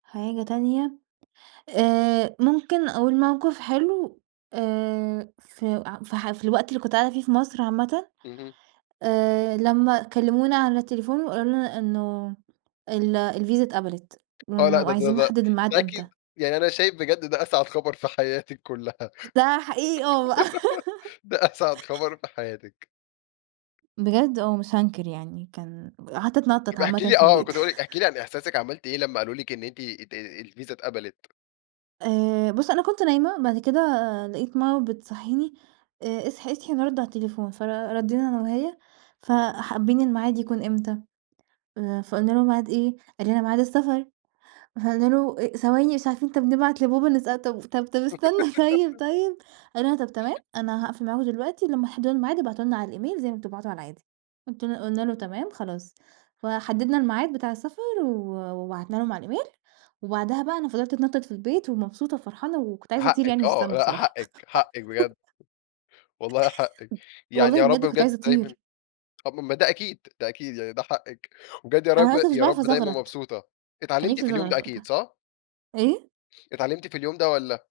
حاجة تانية آآ، ممكن أقول موقف حلو آآ، ف ف في الوقت اللي كنت قاعدة فيه في مصر عامةً اهم. آآ، لما كلمونا على التليفون، وقالوا لنا إنه ال الفيزا اتقبلت، آه لأ، وإنه ده ده عايزين ده نحدد الميعاد إمتى. أكيد. يعني أنا شايف بجد ده أسعد خبر في حياتِك كلها. ده حقيقي آه بقى. ده أسعد خبر في حياتِك. بجد آه، مش هانكر يعني كان قعدت اتنطط ابقي احكي عامةً لي في آه، البيت. كنت هاقول لِك احكي لي عن إحساسِك عملتِ إيه لما قالوا لِك إن أنتِ ات الفيزا اتقبلت؟ آآ، بُص أنا كنت نايمة بعد كده لقيت ماما بتصحيني "اصحي، اصحي نرد على التليفون" فردِّينا أنا وهي: "ف حابين الميعاد يكون إمتى؟" فقلنا له: "ميعاد إيه؟" قال لنا: "ميعاد السفر"، فقلنا له: "ثواني مش عارفين طَب نبعت لبابا نسأله، طَب طَب طَب استنى طيب طيب"، قال لنا: "طَب تمام أنا هاقفل معاكم دلوقتي لما تحددوا الميعاد ابعتوا لنا على الإيميل زي ما بتبعتوا على العادي" قلت قلنا له: "تمام خلاص". فحددنا الميعاد بتاع السفر و وبعتنا لهم على الإيميل، وبعدها بقى أنا فضِلت اتنطط في البيت ومبسوطة وفرحانة وكنت عايزة أطير حقِك يعني في آه، السما لأ، بصراحة. حقِك، حقِك بجد. والله حقِك يعني والله يا رب بجد كنت بجد عايزة دايمًا أطير. ما ده أكيد، ده أكيد يعني ده حقِك، وبجد يا رب أنا أصلًا مش يا باعرف رب دايمًا أزغرط. مبسوطة. كان اتعلمتِ نفسي في اليوم ده أزغرط أكيد، وقتها. صح؟ إيه؟ اتعلمتِ في اليوم ده والّا؟